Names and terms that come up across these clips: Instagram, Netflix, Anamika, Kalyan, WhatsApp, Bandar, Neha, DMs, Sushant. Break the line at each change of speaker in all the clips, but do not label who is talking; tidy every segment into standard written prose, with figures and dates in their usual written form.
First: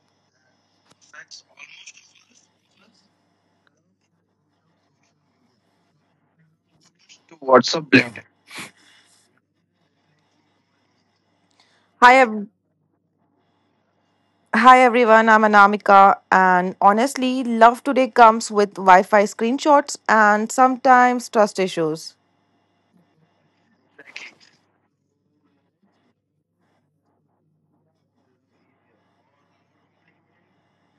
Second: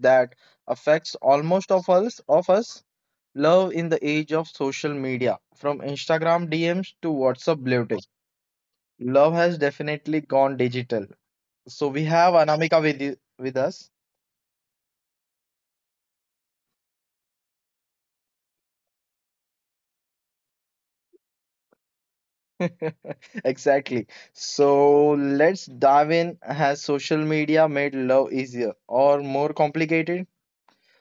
that affects almost of us, love in the age of social media. From Instagram DMs to WhatsApp blue tick. Love has definitely gone digital. So we
Hi,
have
ev-
With us.
Hi everyone. I'm Anamika, and honestly, love today comes with Wi-Fi screenshots and sometimes trust issues.
Exactly. So let's dive in. Has social media made love easier or more complicated?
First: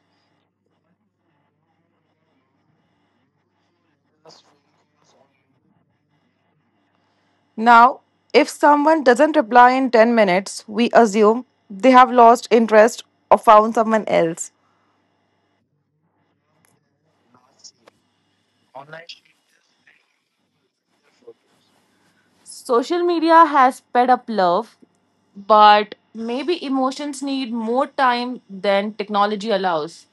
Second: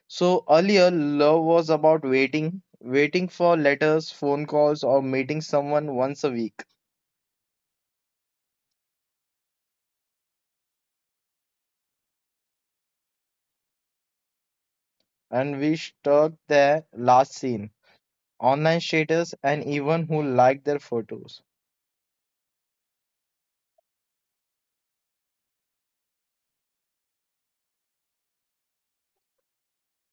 So earlier, love was about waiting, waiting for letters, phone calls, or meeting someone once a week.
Now, if someone doesn't reply in 10 minutes, we assume they have lost interest or found someone else.
And we stuck there last scene, online status, and even who liked their photos.
Social media has sped up love, but maybe emotions need more time than technology allows.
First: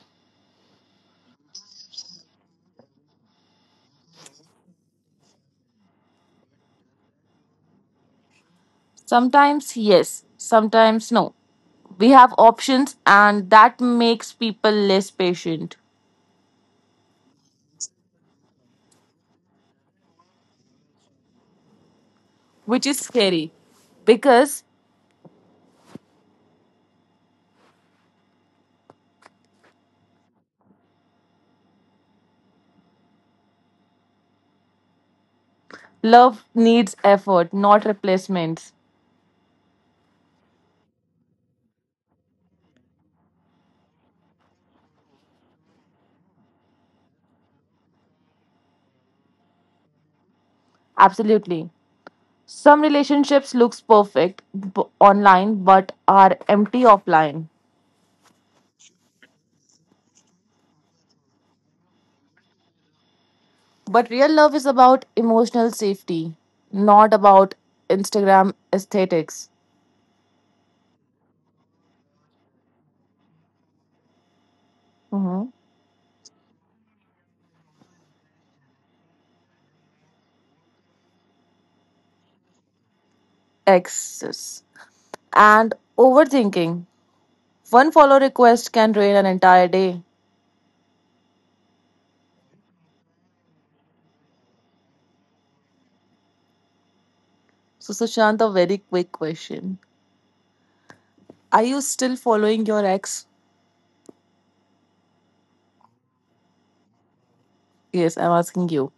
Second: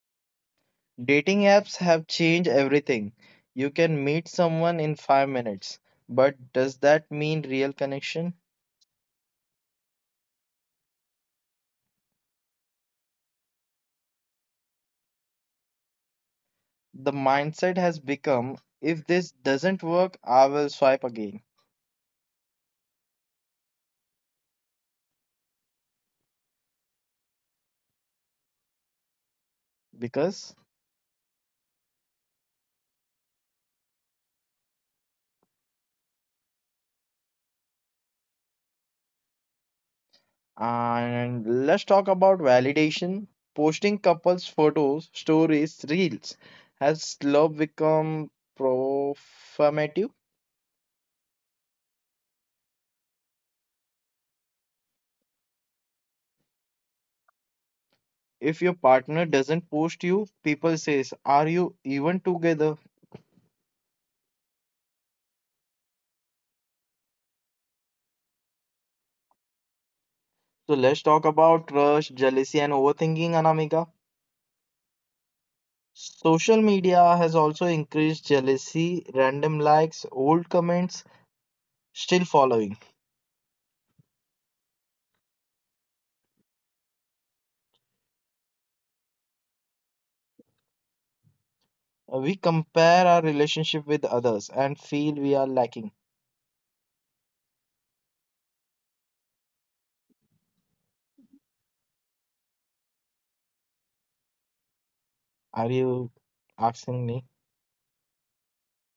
Dating apps have changed everything. You can meet someone in 5 minutes, but does that mean real connection?
Sometimes yes, sometimes no. We have options, and that makes people less patient,
The mindset has become if this doesn't work, I will swipe again.
which is scary because
Because.
love needs effort, not replacements.
And let's talk about validation. Posting couples' photos, stories, reels, has love become performative?
Absolutely. Some relationships looks perfect online but are empty offline.
If your partner doesn't post you, people says, "Are you even together?"
But real love is about emotional safety, not about Instagram aesthetics.
So let's talk about trust, jealousy, and overthinking, Anamika.
Mhm.
Social media has also increased jealousy, random likes, old comments, still following.
Exes, and overthinking. One follow request can drain an entire day.
We compare our relationship with others and feel we are lacking.
So, Sushant, a very quick question. Are you still following your ex?
Are you asking me?
Yes, I'm asking you.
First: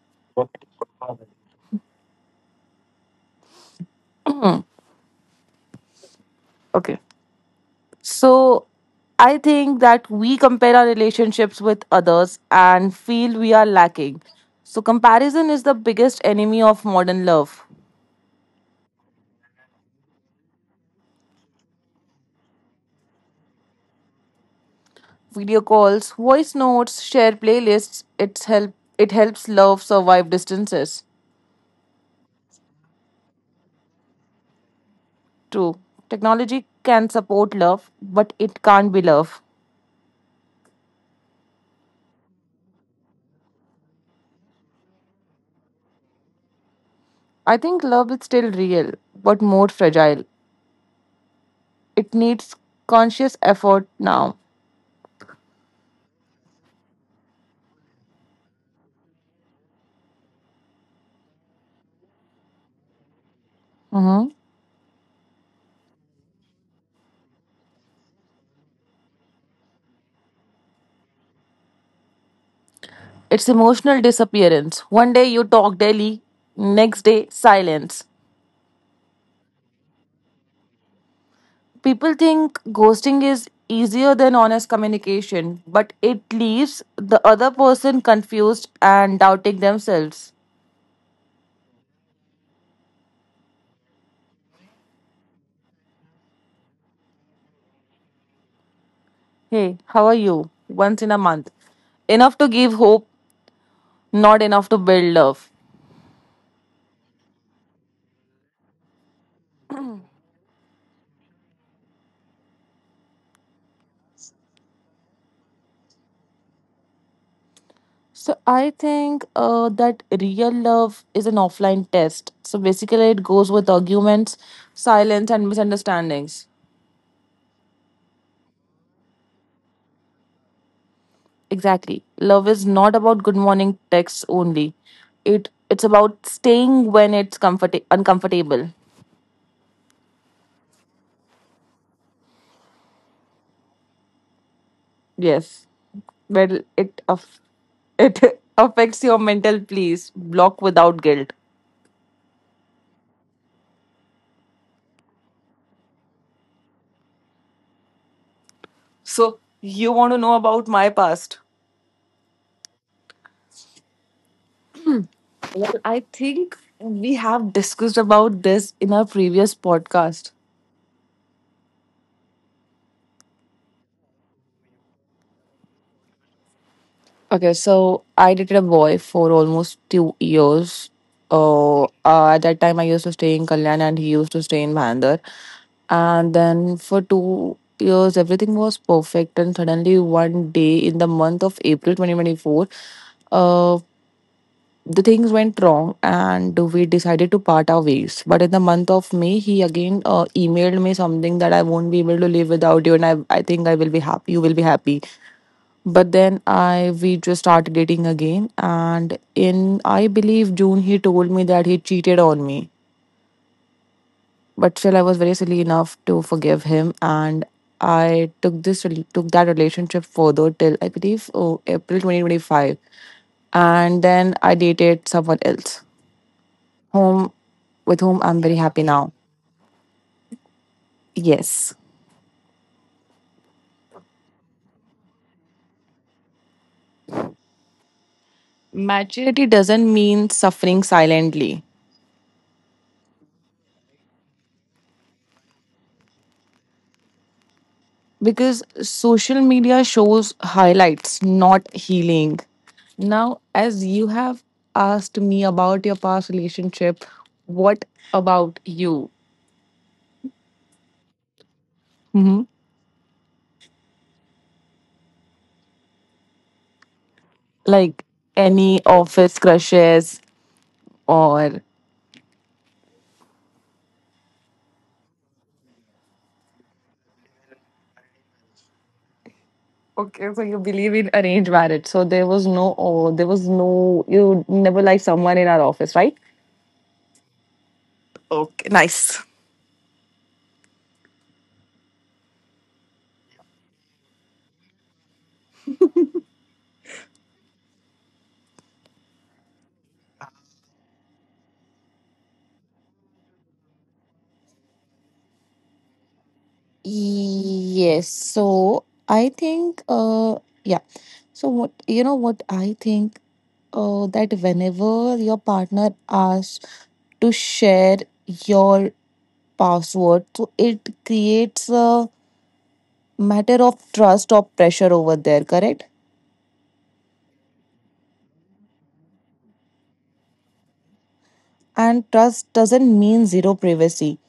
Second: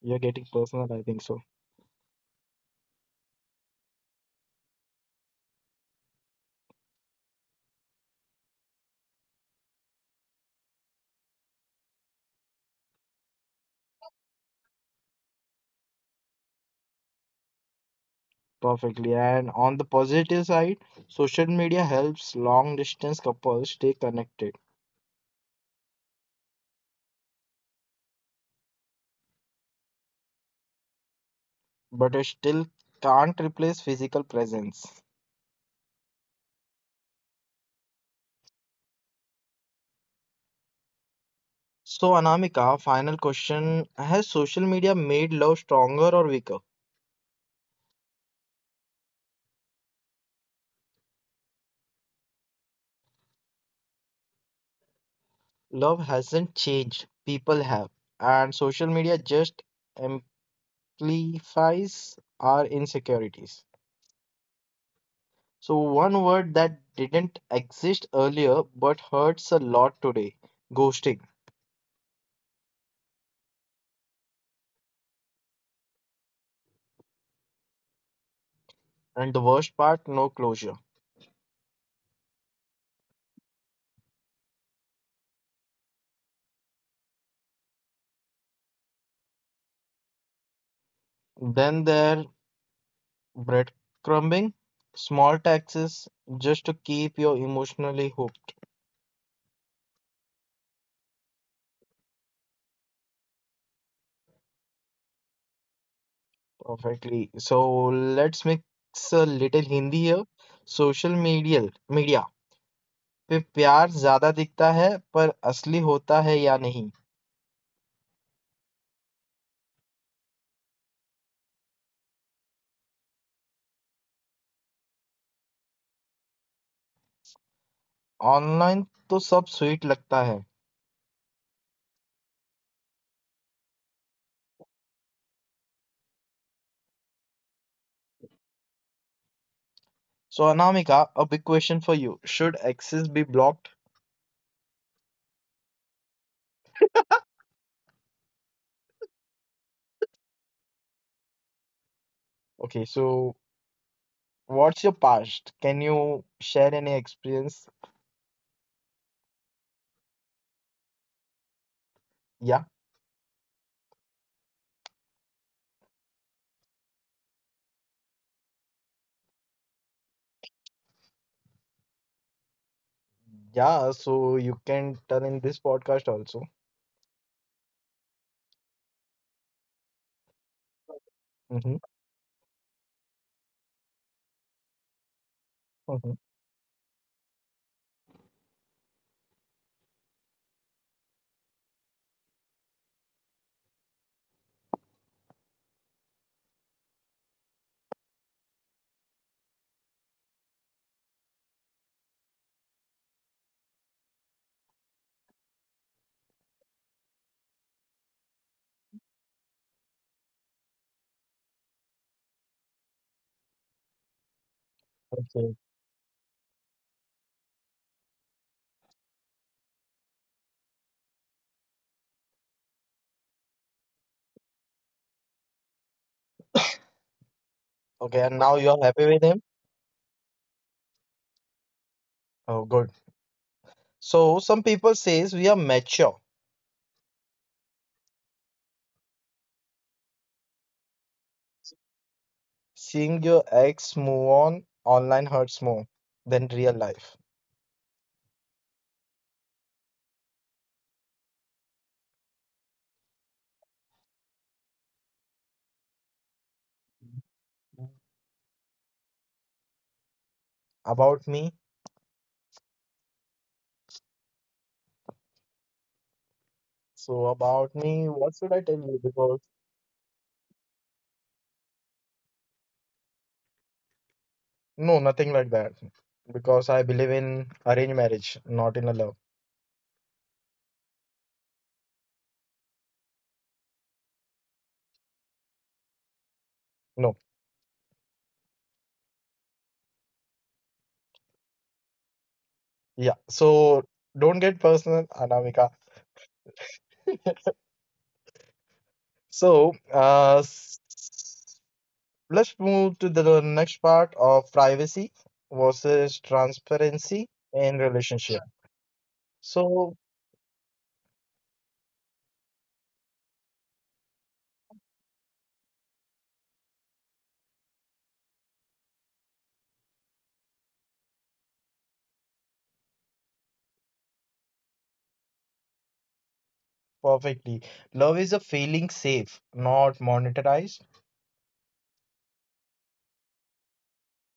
You're getting personal, I think so.
Okay. So, I think that we compare our relationships with others and feel we are lacking. So, comparison is the biggest enemy of modern love.
Perfectly. And on the positive side, social media helps long distance couples stay connected,
Video calls, voice notes, share playlists, it helps love survive distances.
but it still can't replace physical presence.
True. Technology can support love, but it can't be love.
So, Anamika, final question. Has social media made love stronger or weaker?
I think love is still real, but more fragile. It needs conscious effort now.
Love hasn't changed. People have. And social media just amplifies our insecurities.
Hmm.
So, one word that didn't exist earlier but hurts a lot today, ghosting.
It's emotional disappearance. One day you talk daily, next day, silence.
And the worst part, no closure.
People think ghosting is easier than honest communication, but it leaves the other person confused and doubting themselves.
Then there, breadcrumbing, small taxes just to keep you emotionally hooked.
Hey, how are you? Once in a month. Enough to give hope, not enough to build love.
Perfectly. So, let's mix a little Hindi here. Social media. Media पे प्यार ज्यादा दिखता है पर असली होता है या नहीं.
So I think that real love is an offline test. So basically, it goes with arguments, silence, and misunderstandings.
Online तो सब स्वीट लगता है.
Exactly, love is not about good morning texts only. It's about staying when it's comfort uncomfortable.
So, Anamika, a big question for you. Should access be blocked?
Yes, well, it affects your mental peace. Block without guilt.
Okay, so what's your past? Can you share any experience?
So you want to know about my past?
Yeah,
Well, I think we have discussed about this in our previous podcast.
yeah, so you can tell in this podcast also.
Okay, so I dated a boy for almost 2 years.
Mm-hmm.
At that time, I used to stay in Kalyan and he used to stay in Bandar.
Mm-hmm.
And then for 2 years, everything was perfect. And suddenly, one day in the month of April 2024, uh, The things went wrong and we decided to part our ways. But in the month of May, he again emailed me something that I won't be able to live without you and I think I will be happy, you will be happy. But then I we just started dating again and in I believe June he told me that he cheated on me. But still I was very
Okay.
silly enough to forgive him and I took took that relationship further till I believe April 2025 and then I dated someone else, whom with
Okay,
whom
and
I'm
now
very
you're
happy
happy
now.
with him?
Yes.
Oh, good. So some people says we are mature.
Maturity doesn't mean suffering silently
Seeing your ex move on online hurts more than real life.
because social media shows highlights, not healing. Now, as you have asked me about your past relationship, what about you?
About me?
Hmm.
So about me,
Like
what should I tell
any
you? Because.
office crushes or.
No, nothing like that. Because I believe in arranged marriage, not in a love.
Okay, so you believe in arranged marriage. So there was no, oh, there was no, you never liked someone in our office, right?
No. Yeah. So don't get personal, Anamika. So uh s- let's move to the next part of privacy versus transparency in
Yes.
relationship.
So I think,
So
yeah. So what I think, that whenever your partner asks to share your password, so it creates a matter of trust or pressure over there, correct?
perfectly. Love is a feeling safe, not monetized.
And trust doesn't mean zero privacy.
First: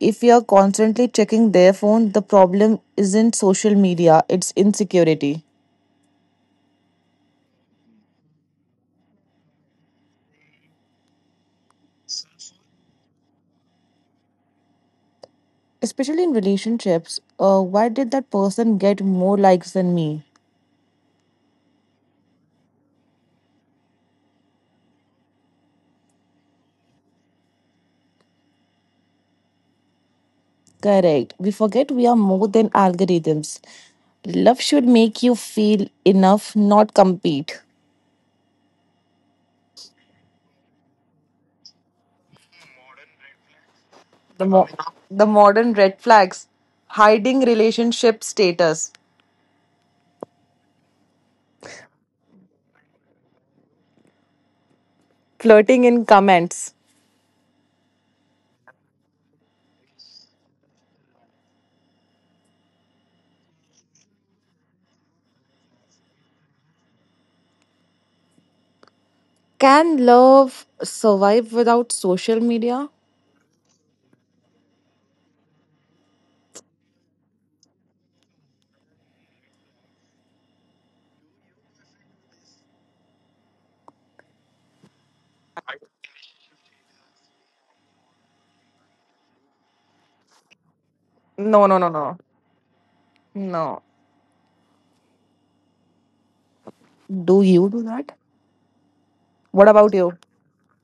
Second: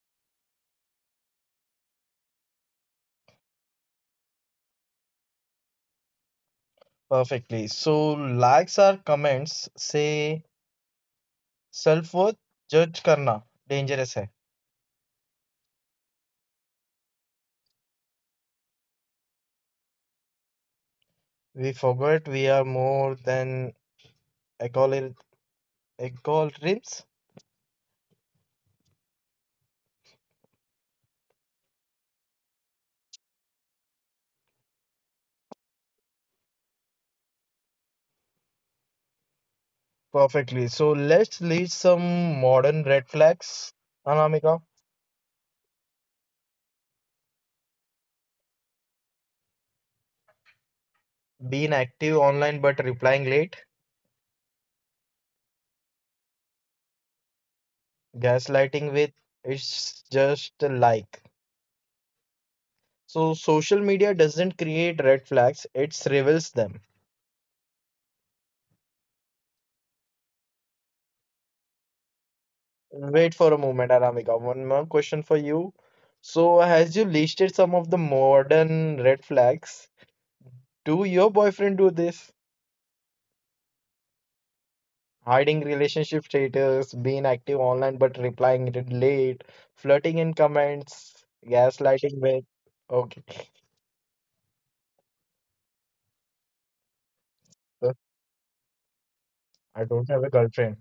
If you're constantly checking their phone, the problem isn't social media; it's insecurity.
Perfectly. So likes or comments say self-worth judge karna dangerous है.
Especially in relationships, why did that person get more likes than me?
We forgot we are more than equilibriums.
Correct, we forget we are more than algorithms. Love should make you feel enough, not compete.
Perfectly. So let's list some modern red flags.
the,
Anamika,
mo- the modern red flags, hiding relationship status,
being active online but replying late,
flirting in comments.
gaslighting with it's just a like. So social media doesn't create red flags, it reveals them.
Can love survive without social media?
Wait for a moment, Anamika. One more question for you. So, has you listed some of the modern red flags? Do your boyfriend do this? Hiding relationship status, being active online but replying it late, flirting in comments,
No, no, no, no.
gaslighting with. Okay,
No. Do you do
so
that? What
I
about
don't
you?
have a girlfriend.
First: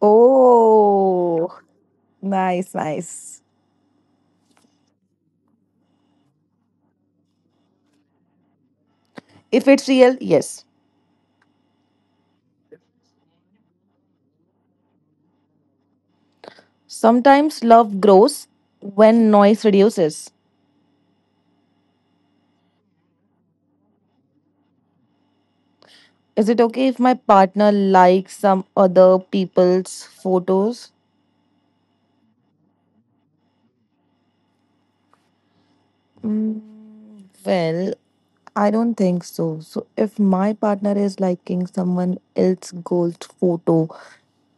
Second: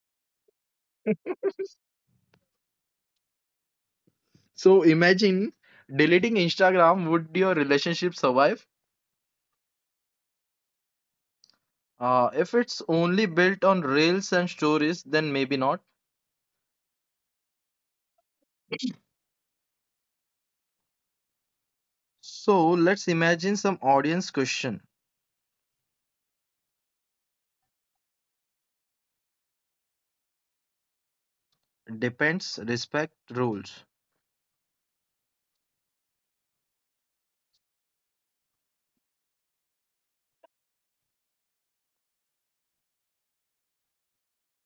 Oh, nice, nice.
So imagine deleting Instagram, would your relationship survive?
If it's real, yes.
If it's only built on reels and stories, then maybe not.
Sometimes love grows when noise reduces.
So let's imagine some audience question.
Is it okay if my partner likes some other people's photos?
Depends, respect, rules.
Mm, well, I don't think so. So, if my partner is liking someone else's gold photo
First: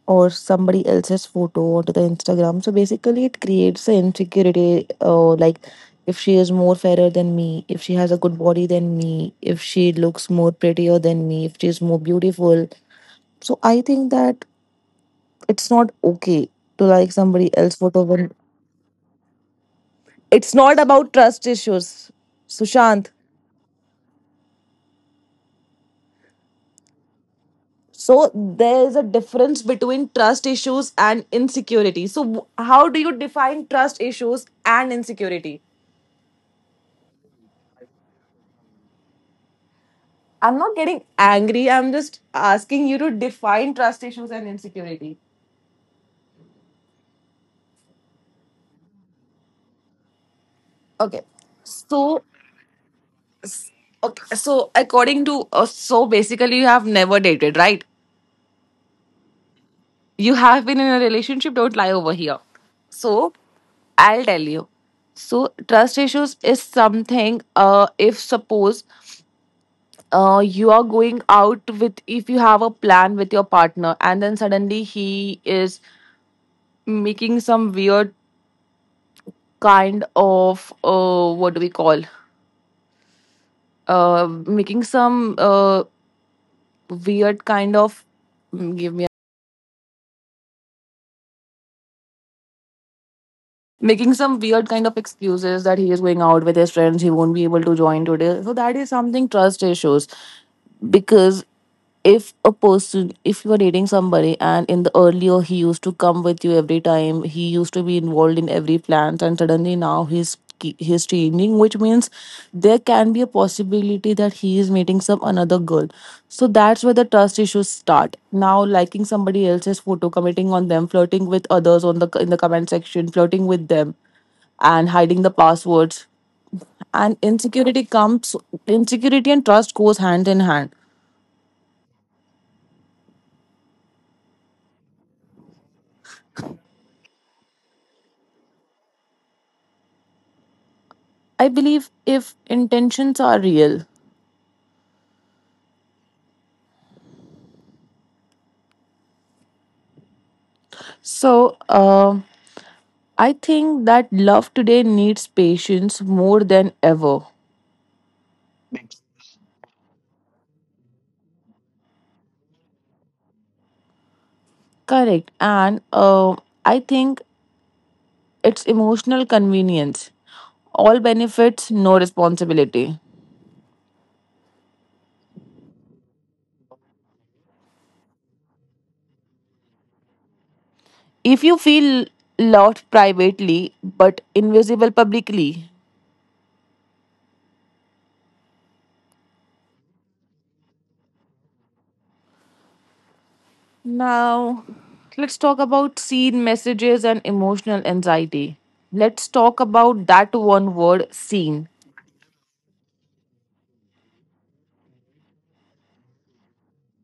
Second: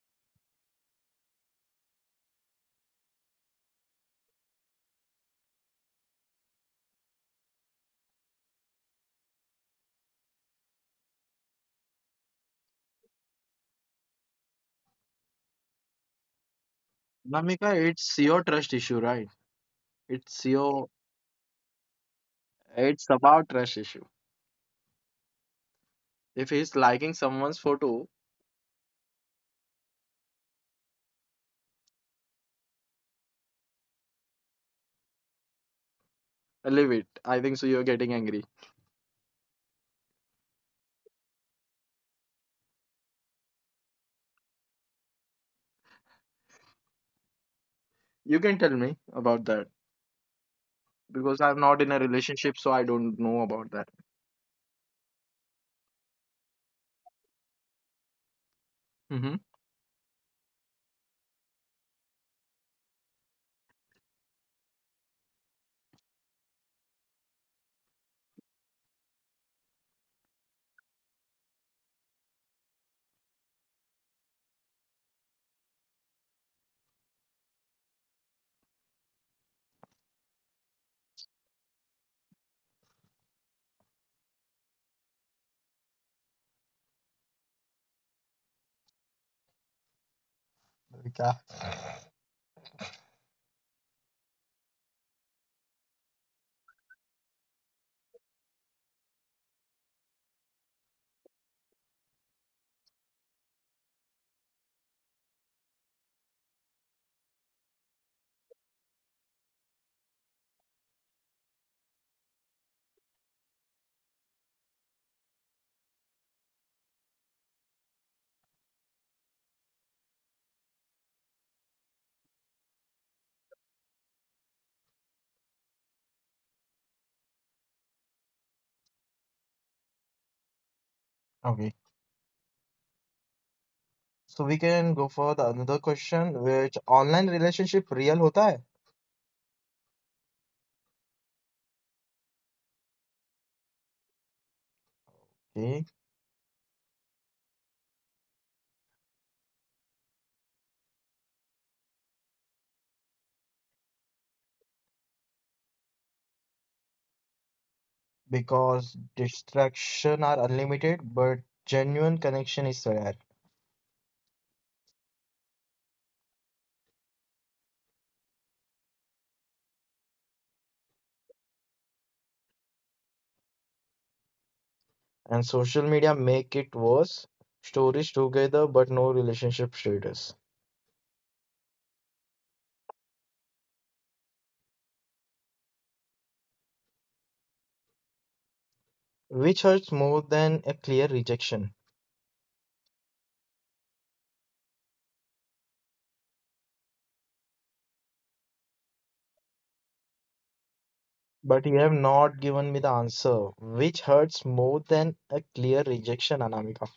or somebody else's photo onto the Instagram. So basically, it creates the insecurity. Like, if she is more fairer than me, if she has a good body than me, if she looks more prettier than me, if she is more beautiful. So I think that it's not okay to like somebody else
Namika,
photo
it's
when.
your trust issue, right? It's
It's not
your
about trust issues, Sushant.
it's about trust issue. If he's liking someone's photo,
So there is a difference between trust issues and insecurity. So how do you define trust issues and insecurity?
leave it. I think so. You're getting angry.
I'm not getting angry. I'm just asking you to define trust issues and insecurity.
You can tell me about that
Okay.
because I'm not in a
So,
relationship, so I don't know
s-
about that.
okay. So, according to so basically, you have never dated, right?
Mm-hmm.
You have been in a relationship. Don't lie over here. So, I'll tell you. So, trust issues is something. If suppose, you are going out with if you have a plan with your partner, and then suddenly he is making some weird kind of what do we call making some weird kind of mm,
क्या.
making some weird kind of excuses that he is going out with his friends, he won't be able to join today, so that is something trust issues. Because if a person if you are dating somebody and in the earlier he used to come with you every time, he used to be involved in every plans and suddenly now he's changing, which means there can be a possibility that he is meeting some another girl. So that's where the trust issues start. Now, liking somebody else's photo, commenting on them, flirting with others on the comment section, flirting with them, and hiding the passwords, and insecurity comes. Insecurity and trust goes hand in hand.
Okay, so we can go for the another question, which online relationship real होता है.
I believe if intentions are real.
Okay,
So, uh, I think that love today needs patience more than ever.
because distraction are unlimited but genuine connection is rare.
Correct. And I think it's emotional convenience. All benefits, no responsibility.
And social media make it worse, stories together but no relationship status,
If you feel loved privately but invisible publicly.
which hurts more than a clear rejection.
Now, let's talk about seen messages and emotional anxiety. Let's talk about that one word seen.
But you have not given me the answer, which hurts more than a clear rejection, Anamika.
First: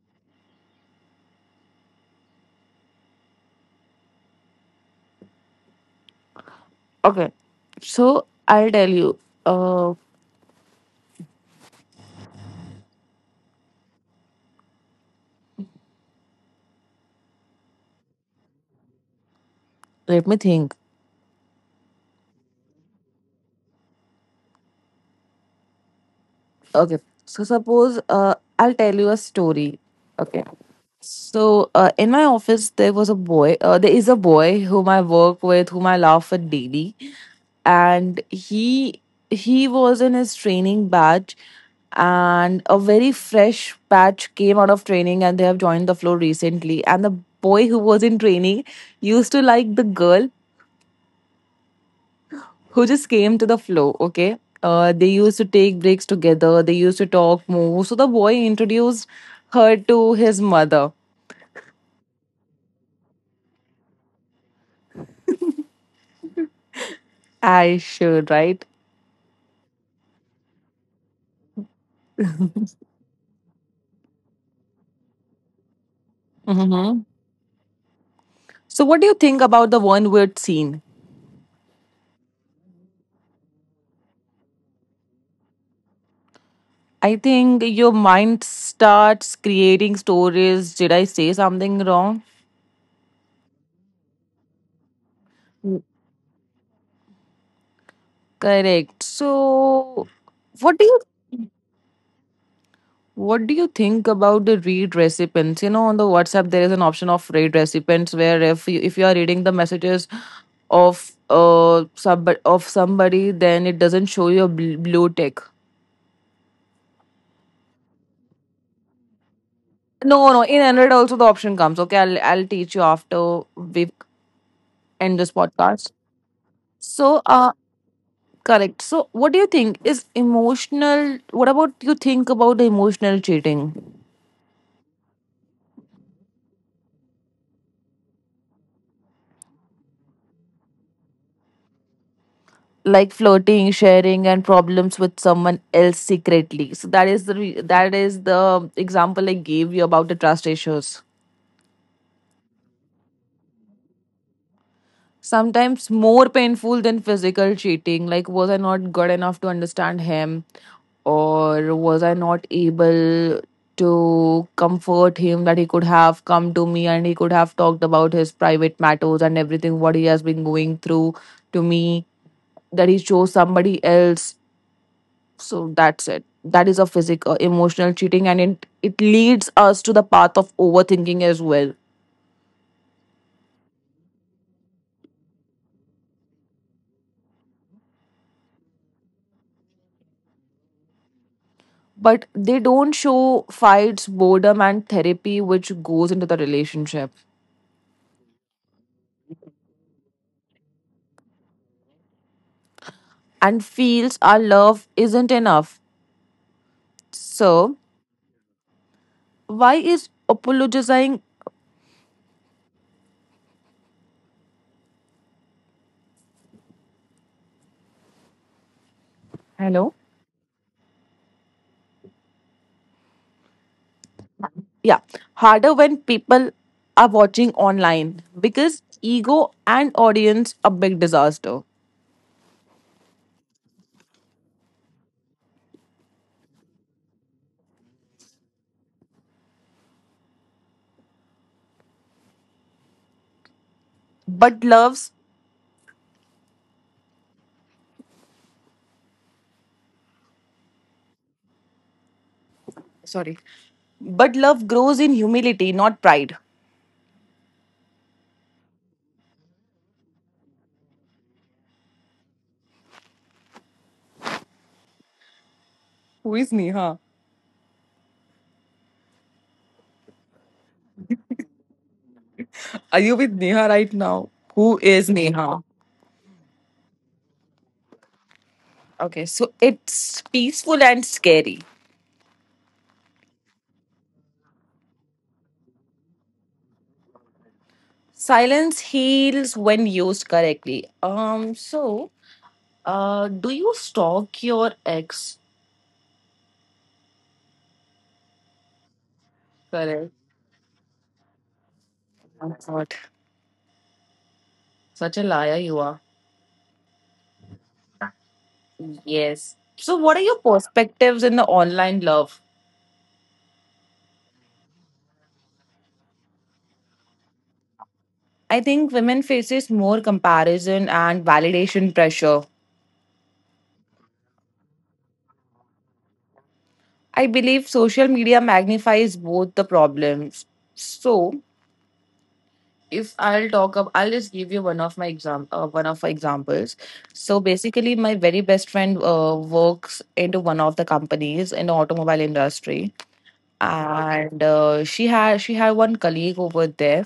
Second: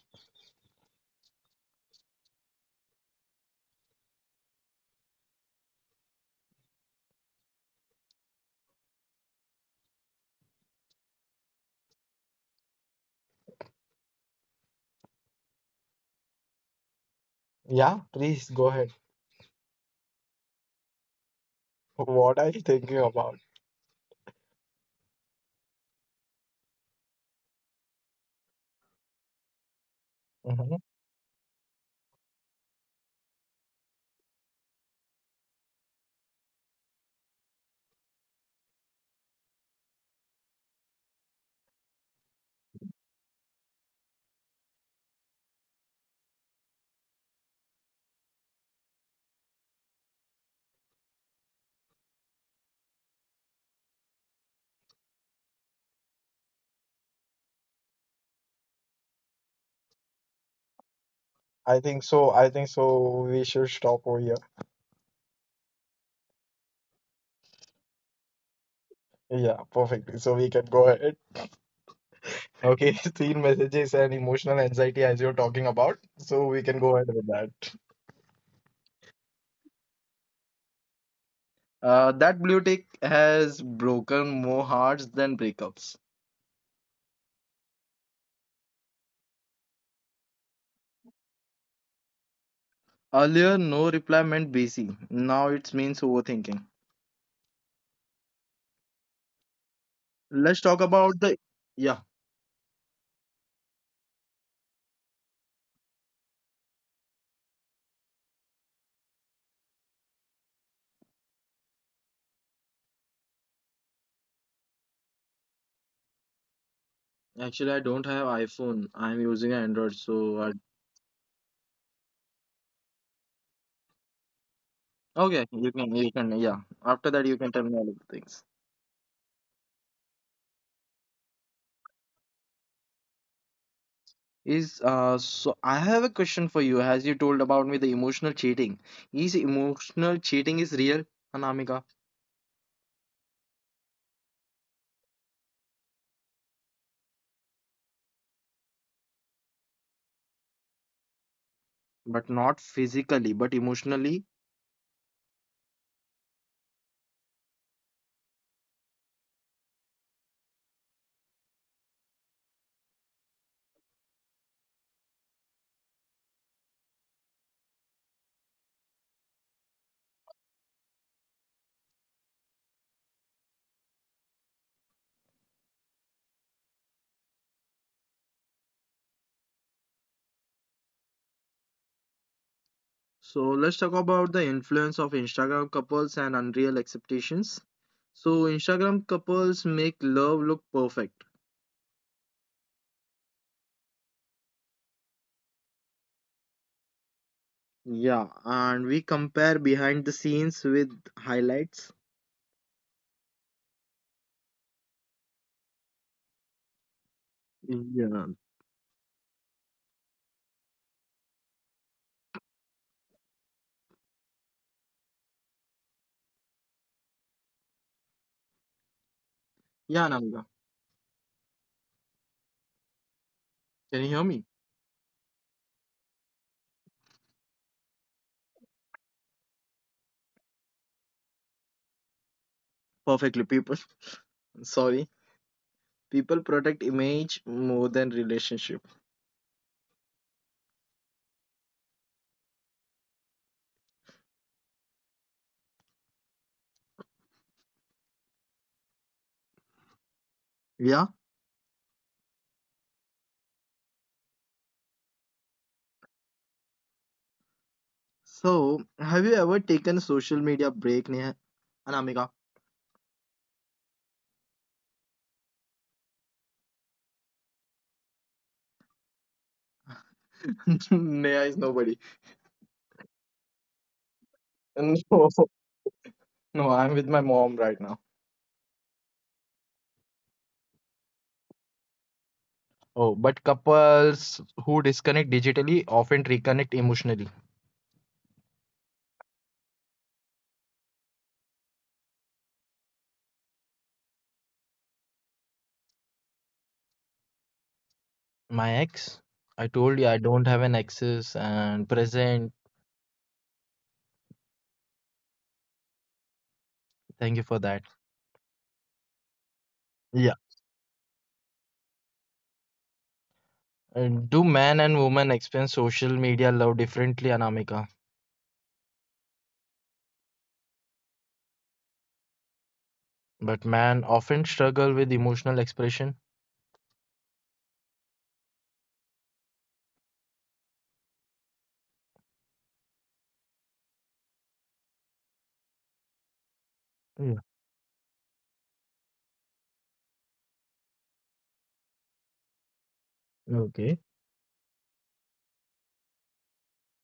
Okay, so I'll tell you. Uh,
Yeah, please go ahead.
Let me think.
What are you thinking about?
Okay, so suppose I'll tell you a story. Okay,
Hmm.
so in my office there was a boy. There is a boy whom I work with, whom I laugh at daily, and he was in his training batch, and a very fresh batch came out of training, and they have joined the floor recently. And the boy who was in training used to like the girl who just came to the flow, okay? They used to take breaks together, they used to talk more. So the boy introduced her to his mother.
I think so. I think so. We should stop over here.
I should, right?
Yeah, perfectly. So we can go ahead. Okay, teen messages and emotional anxiety as you're talking about. So we can go
Mm-hmm.
ahead with that.
So, what do you think about the one word scene?
That blue tick has broken more hearts than breakups.
I think your mind starts creating stories. Did I say something wrong?
Earlier, no reply meant busy. Now it
Mm.
means overthinking.
Correct. So,
Let's
what
talk
do you
about the yeah.
What do you think about the read recipients? You know, on the WhatsApp there is an option of read recipients where if you are reading the messages of somebody, then it doesn't show your blue tick.
Actually, I don't have iPhone. I'm using Android,
No, no,
so I...
in Android also the option comes. Okay, I'll teach you after we end this
Okay,
podcast.
you can, yeah. After
So,
that, you can tell me all of the things.
correct. So, what do you think is emotional? What about you think about the emotional cheating?
Is so I have a question for you. As you told about me, the emotional cheating, is emotional cheating is real, Anamika,
Like flirting, sharing and problems with someone else secretly, so that is that is the example I gave you about the trust issues.
but not physically, but emotionally.
Sometimes more painful than physical cheating. Like, was I not good enough to understand him, or was I not able to comfort him that he could have come to me and he could have talked about his private matters and everything what he has been going through to me, that he chose somebody else. So that's it, that is a physical emotional cheating, and it leads us to the path of overthinking as well.
So let's talk about the influence of Instagram couples and unreal expectations. So Instagram couples make love look perfect.
But they don't show fights, boredom and therapy which goes into the relationship,
Yeah, and we compare behind the scenes with highlights.
and feels our love isn't enough. So,
Yeah.
why is apologizing, hello,
Yeah, Namika. Can you hear me?
yeah, harder when people are watching online? Because ego and audience, a big disaster.
Perfectly, people. Sorry. People protect image more than relationship.
But loves,
Yeah.
sorry, but love grows in humility, not pride.
So, have you ever taken a social media break, Neha? Anamika.
Who is Neha?
Neha is nobody.
Are you with Neha right now? Who is Neha?
No, no, I'm with my mom right now.
Okay, so it's peaceful and scary.
Oh, but couples who disconnect digitally often reconnect emotionally.
Silence heals when used correctly. So, do you stalk your ex?
My ex, I told you
Correct.
I don't have an exes and
Oh,
present.
God, such a liar you are.
Thank you for that.
Yes. So, what are your perspectives in the online love?
Do man and woman experience social media love differently, Anamika?
I think women faces more comparison and validation pressure.
But man often struggle with emotional expression.
I believe social media magnifies both the problems. So, if I'll talk up, I'll just give you one of my examples. So
Yeah.
basically, my very best friend works into one of the companies in the automobile industry,
Okay.
and she had one colleague over there,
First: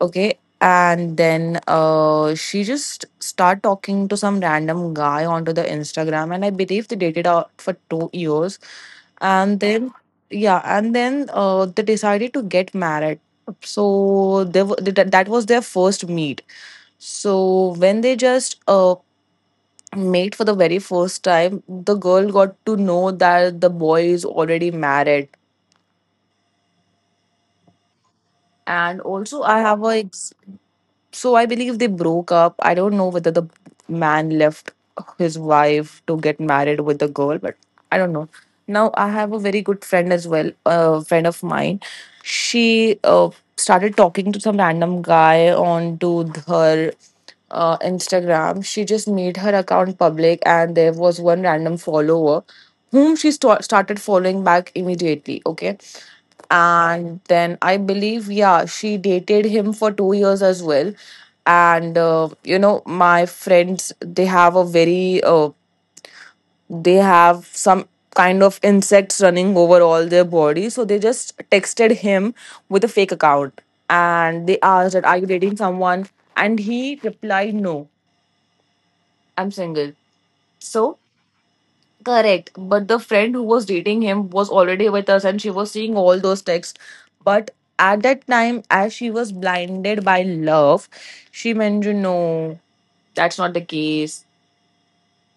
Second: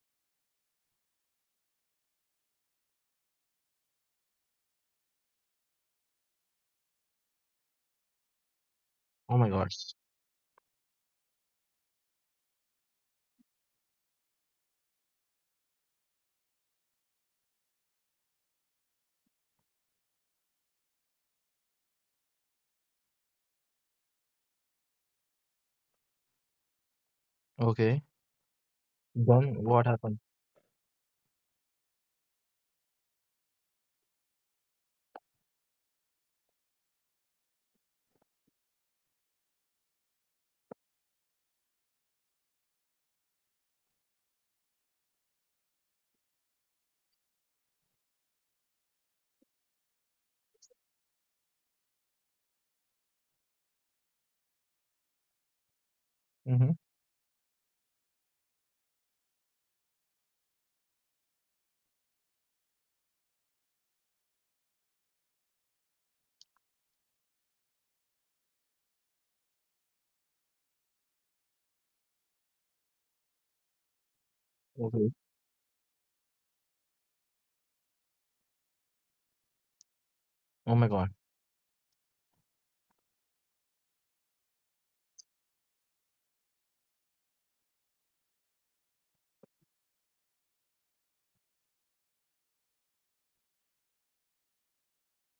okay, and then she just start talking to some random guy onto the Instagram, and I believe they dated out for 2 years.
Oh my
And
God.
then yeah, and then they decided to get married. So that was their first meet. So when they just made for the very first time, the girl got to know that the boy is already married.
Okay.
And also I
Then
have
what
a
happened?
so I believe they broke up. I don't know whether the man left his wife to get married with the girl, but I don't know. Now I have a very good friend as well, a friend of mine. She started talking to some random guy on to her Instagram. She just made her account public, and there was one random follower whom she started following back immediately. Okay,
Mm-hmm.
and then I believe, yeah, she dated him for 2 years as well. And my friends, they have a very they have some kind of insects running over all their body, so they just texted him with a fake account, and they asked that
Okay.
are you dating someone, and he replied, no, I'm single.
Oh my
So
God.
correct. But the friend who was dating him was already with us, and she was seeing all those texts. But at that time, as she was blinded by love, she mentioned, no, that's not the case.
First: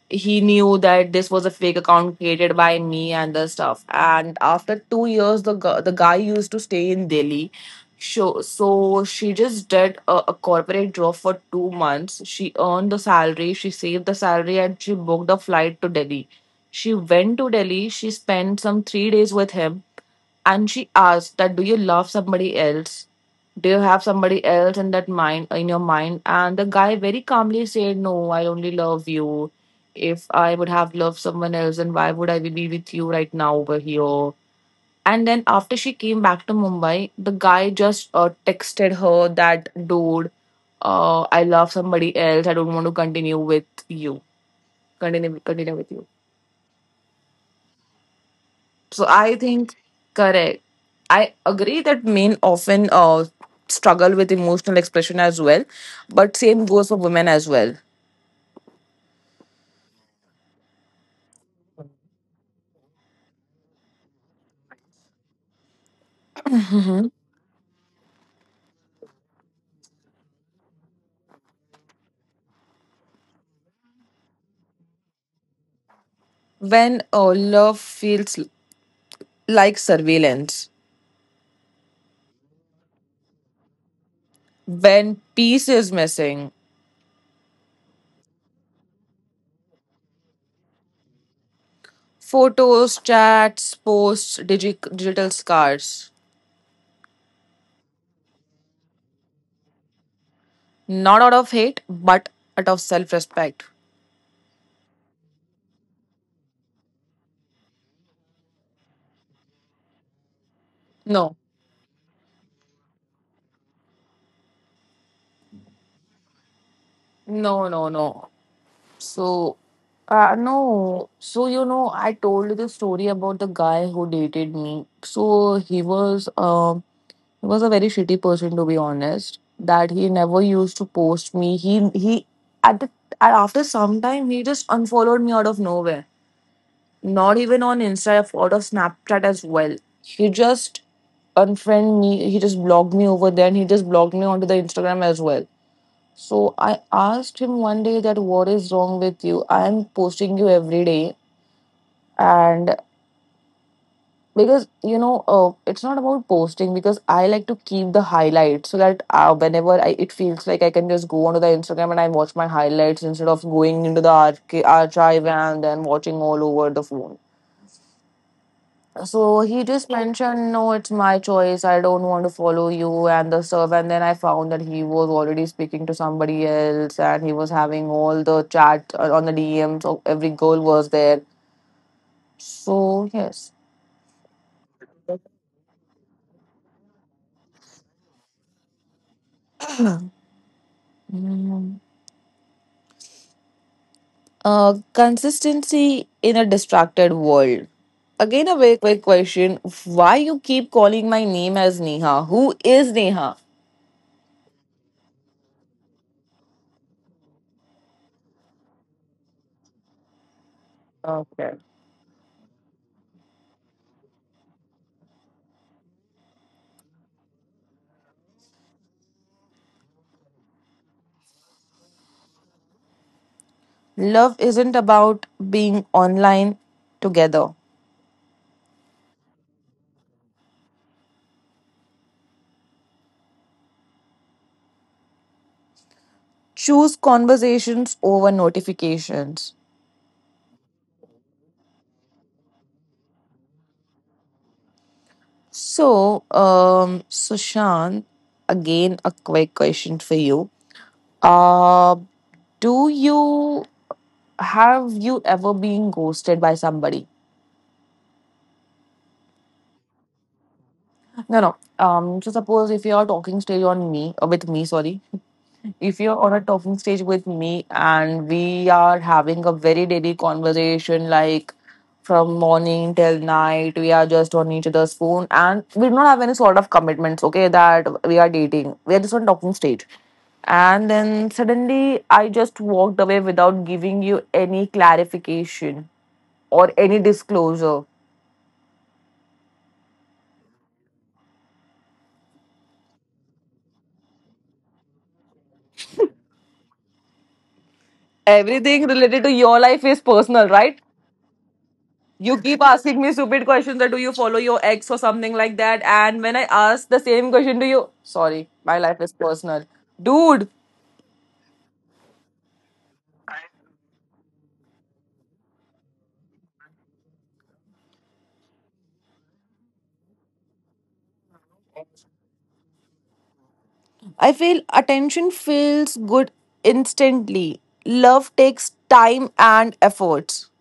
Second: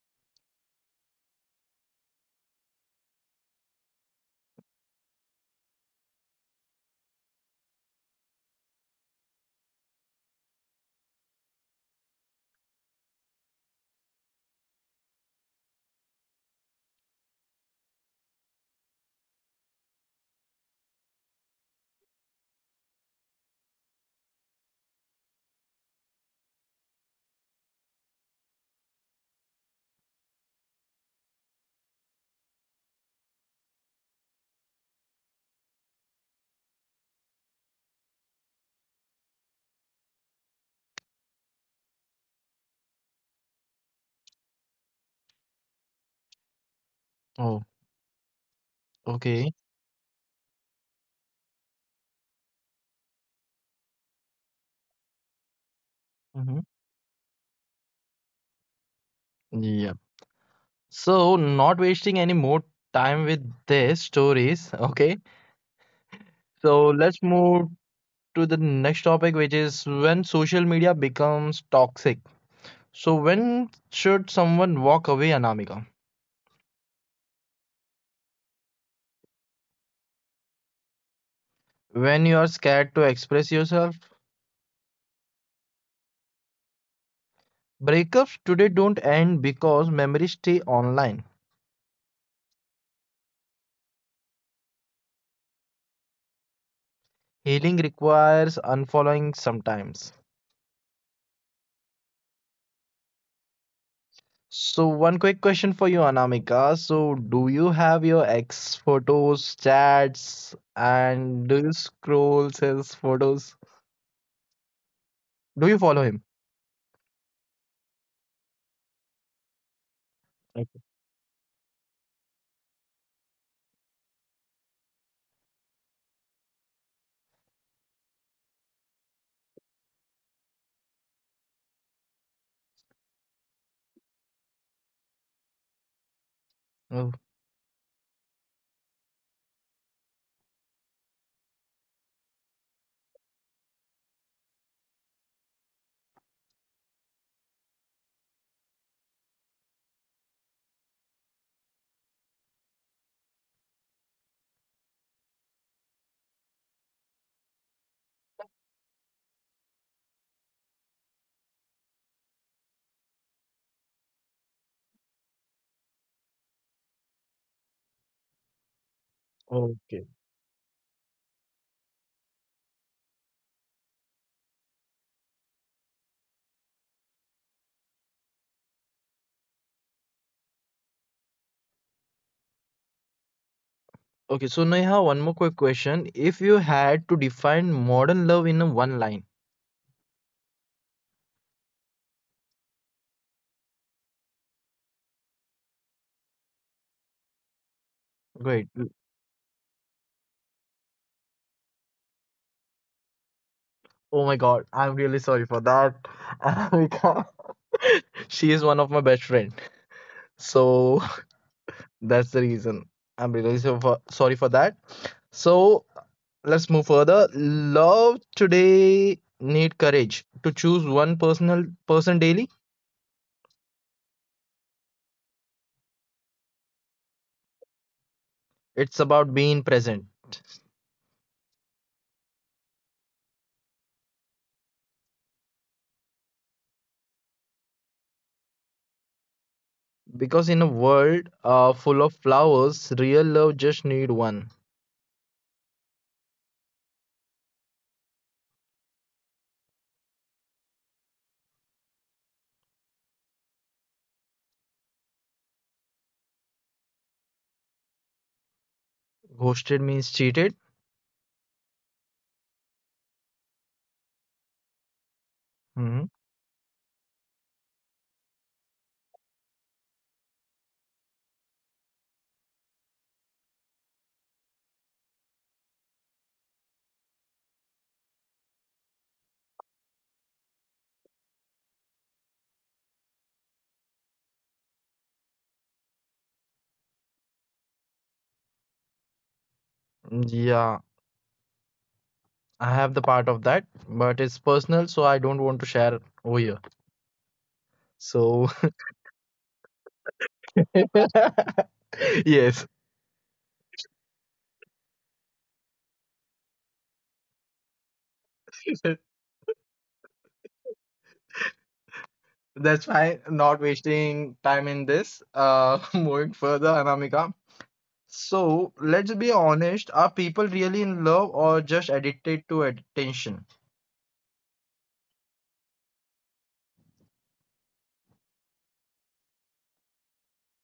He knew that this was a fake account created by me and the stuff. And after 2 years, the guy used to stay in Delhi. So she just did a corporate job for 2 months. She earned the salary, she saved the salary, and she booked a flight to Delhi. She went to Delhi. She spent some 3 days with him, and she asked that do you love somebody else, do you have somebody else in that mind in your mind, and the guy very calmly said, no, I only love you. If I would have loved someone else, then why would I be with you right now over here? And then after she came back to Mumbai, the guy just texted her that dude, I love somebody else, I don't want to continue with you.
Oh.
So I
Okay.
think correct. I agree that men often struggle with emotional expression as well, but
Mm-hmm.
same goes for women as well.
Yep. So not wasting any more time with their stories. Okay. So let's move to the next topic, which is when social media becomes toxic. So when should someone walk away, Anamika?
When love feels like surveillance,
When you are scared to express yourself.
when peace is missing,
Breakups today don't end because memories stay online.
photos, chats, posts, digital scars,
Healing requires unfollowing sometimes.
not out of hate, but out of self-respect.
So, one quick question for you, Anamika. So, do you have your ex photos, chats,
No,
and do you scroll his photos? Do you follow him?
no, no, no. So,
Okay.
no. So, you know, I told you the story about the guy who dated me. So he was a very shitty person, to be honest. That he never used to post me. He At after some time, he just unfollowed me out of nowhere.
Oh,
Not even on Insta, out of Snapchat as well. He just unfriend me. He just blocked me over there. And he just blocked me onto the Instagram as well. So I asked him one day that what is wrong with you? I am posting you every day. And because, you know, it's not about posting, because I like to keep the highlights so that whenever I, it feels like I can just go onto the Instagram and I watch my highlights instead of going into the archive and then watching all over the phone. So he just
okay.
mentioned, no, it's my choice. I don't want to follow you and the serve. And then I found that he was already speaking to somebody else, and he was having all the chat on the DM. So every girl was there. So, yes.
Okay. So, Neha, one more quick question. If you had to define modern love in a one line,
Mm. Consistency in a distracted world. Again, a
great.
very quick question. Why you keep calling my name as Neha? Who is Neha?
Oh my God, I'm really sorry for that. Amika, she is one of my best friend. So,
Okay.
that's the reason. I'm really so for, sorry for that. So let's move further. Love today need courage to choose one personal person daily.
Love isn't about being online together.
It's about being present.
Choose conversations over notifications.
Because in a world full of flowers, real love just need one.
So, Sushant, again, a quick question for you. Uh, do you have you ever been ghosted by somebody?
Ghosted means cheated.
No, no. So suppose if you are talking stage on me with me, sorry, if
Mhm.
you're on a talking stage with me and we are having a very daily conversation, like from morning till night we are just on each other's phone and we do not have any sort of commitments, okay, that we are dating, we are just on talking stage, and then suddenly I just walked away without giving you any clarification or any disclosure.
Yeah, I have the part of that, but it's personal, so I don't want to share over here. So,
Everything related to your life is personal, right? You keep
yes,
asking me stupid questions that do you follow your ex or something like that. And when I ask the same question to you, sorry, my life is personal. Dude,
that's why. Not wasting time in this. Moving further, Anamika. So, let's be honest. Are people really in love or just addicted to attention?
I feel attention feels good instantly. Love takes time and efforts.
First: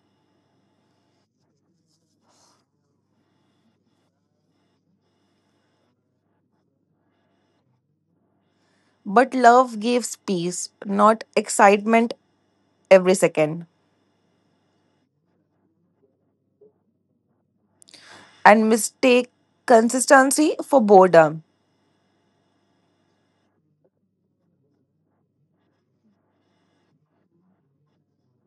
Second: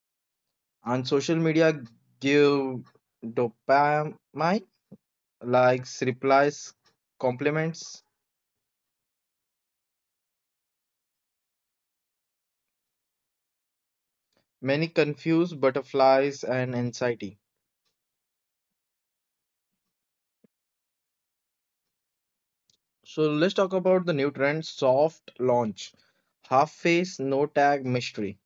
And social media give dopamine, likes, replies, compliments,
But love gives peace, not excitement every second.
many confuse butterflies and anxiety.
And mistake consistency for boredom.
So let's talk about the new trend soft launch. Half face, no tag mystery.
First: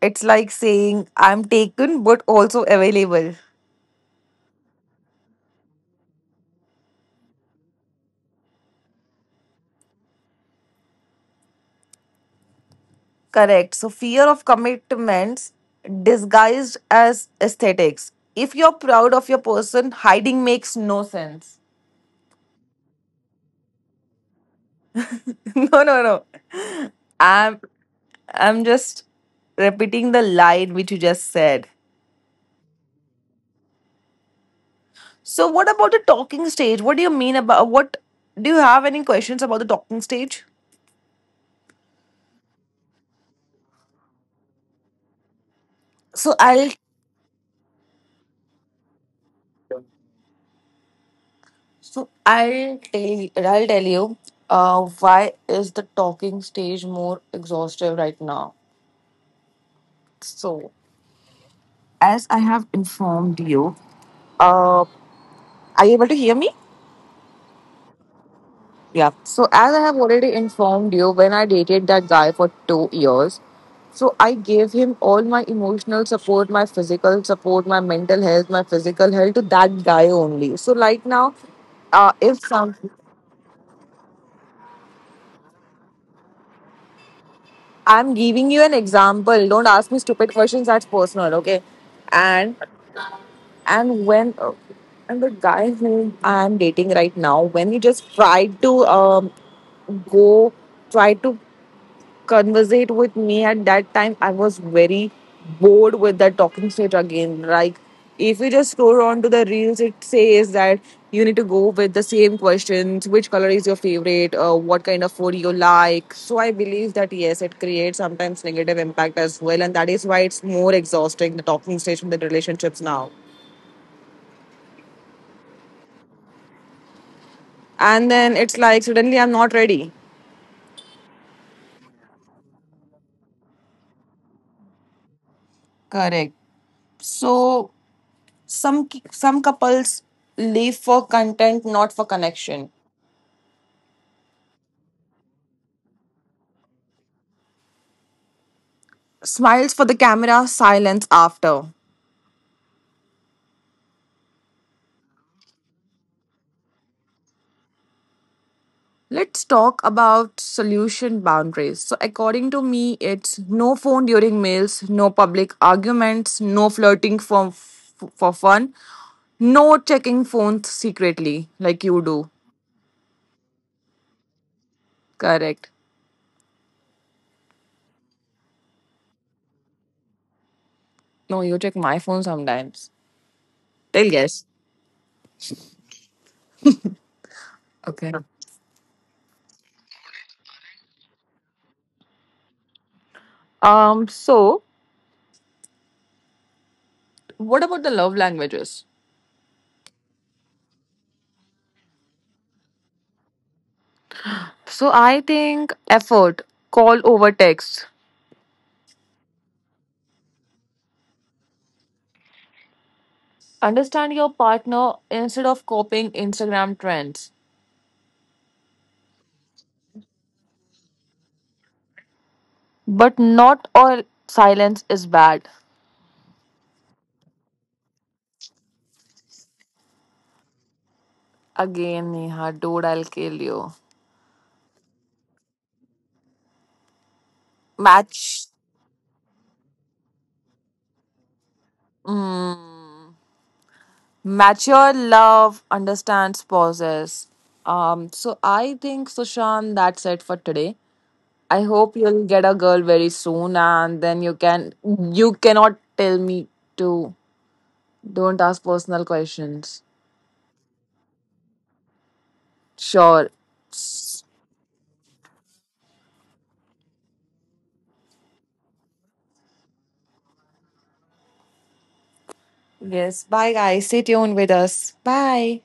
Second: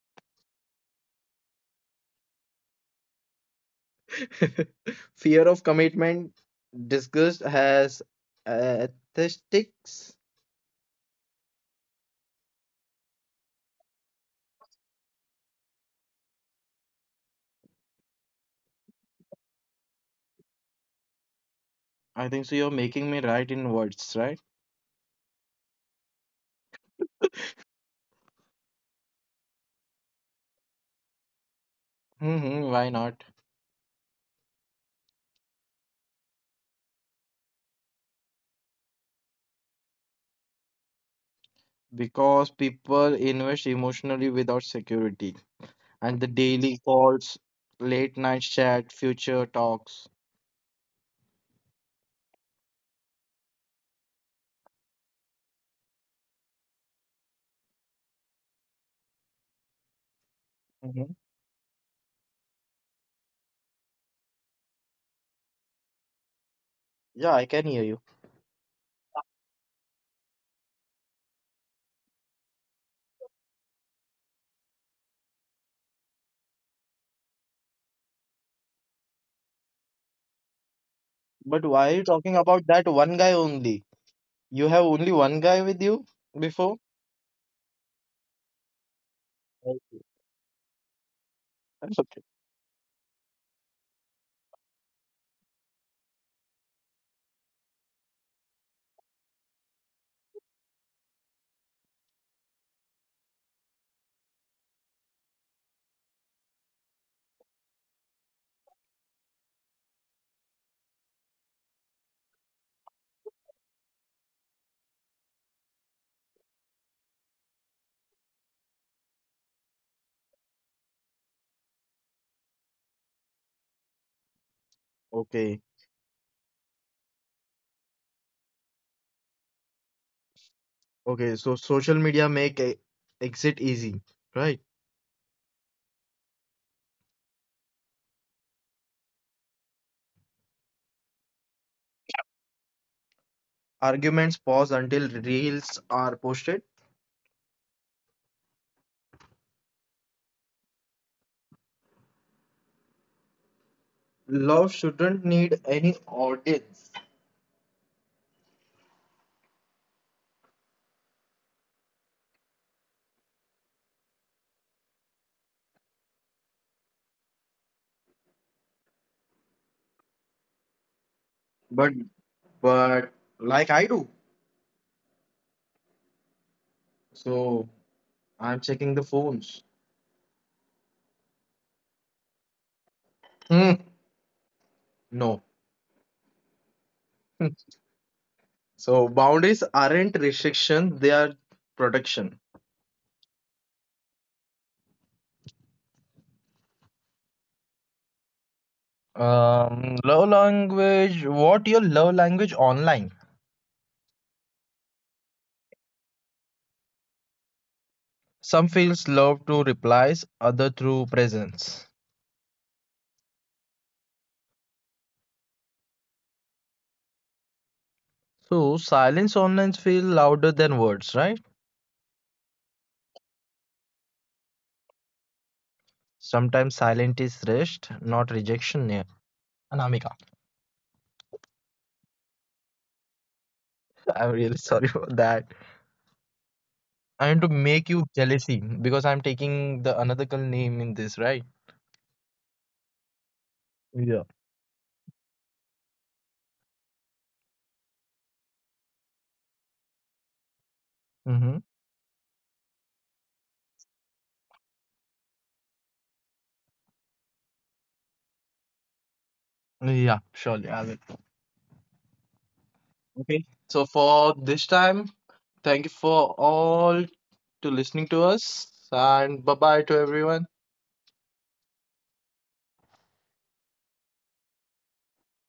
It's like saying, I'm taken but also available.
Fear of commitment disgust has aesthetics.
Correct. So, fear of commitments disguised as aesthetics. If you're proud of your person, hiding makes no sense.
I think so. You're making me write in words, right?
no, no, no. I'm, I'm just repeating the line which you just said.
Hmm, why not?
So, what about the talking stage? What do you mean about what? Do you have any questions about the talking stage?
Because people invest emotionally without security. And the
So I'll
daily calls, late night chat, future talks.
so I'll tell you why is the talking stage more exhaustive right now. So
Mhm.
as I have informed you, uh, are you able to hear me?
Yeah, I can hear you.
Yeah. So, as I have already informed you, when I dated that guy for 2 years, so I gave him all my emotional support, my physical support, my mental health, my physical health to that guy only. So, like now,
But
if
why are you
some,
talking about that one guy only? You have only one guy with you before?
I'm giving you an example. Don't ask me stupid
Okay.
questions. That's personal, okay?
That's
And
okay.
and when and the guy whom I'm dating right now, when he just tried to go try to conversate with me, at that time I was very bored with that talking stage. Again, like if you just scroll on to the reels, it says that you need to go with the same questions, which color is your favorite, what kind of food you like. So I believe that yes, it creates sometimes negative impact as well, and that is why it's more exhausting, the talking stage in the relationships now,
Okay.
and then it's like suddenly I'm not ready.
Okay. So social media make exit easy, right?
Correct. So some couples live for content, not for connection.
Arguments pause until reels are posted.
Smiles for the camera, silence after.
Love shouldn't need any audience.
Let's talk about solution boundaries. So, according to me, it's no phone during meals, no public arguments, no flirting for fun, no checking phones secretly like you
But
do.
but like I do.
Correct.
So I'm checking the phones.
No, you check my phone sometimes.
Hmm.
Tell, yes.
No. Hmm.
Okay.
So boundaries aren't restriction, they are protection.
So what about the love languages?
Love language. What your love language online?
So I think effort, call over text.
Some feels love through replies, other through presence.
Understand your partner instead of copying Instagram trends.
So silence online feel louder than words, right?
But not all silence is bad.
Sometimes silent is rest, not rejection. Yeah. Anamika,
Again, Neha, dude, I'll kill you.
I'm really sorry for that. I am to make you
Match.
jealousy because I'm taking the another girl name in this, right?
Mm,
Yeah.
mature love understands pauses. So I think Sushan, that's it for today. I
Hmm.
hope you'll get a girl very soon, and then you can, you cannot tell me to don't ask personal questions.
Yeah, surely I will.
Sure.
Okay. So for this time, thank you for all to listening to us and bye bye to everyone.
Yes. Bye, guys. Stay tuned with us. Bye.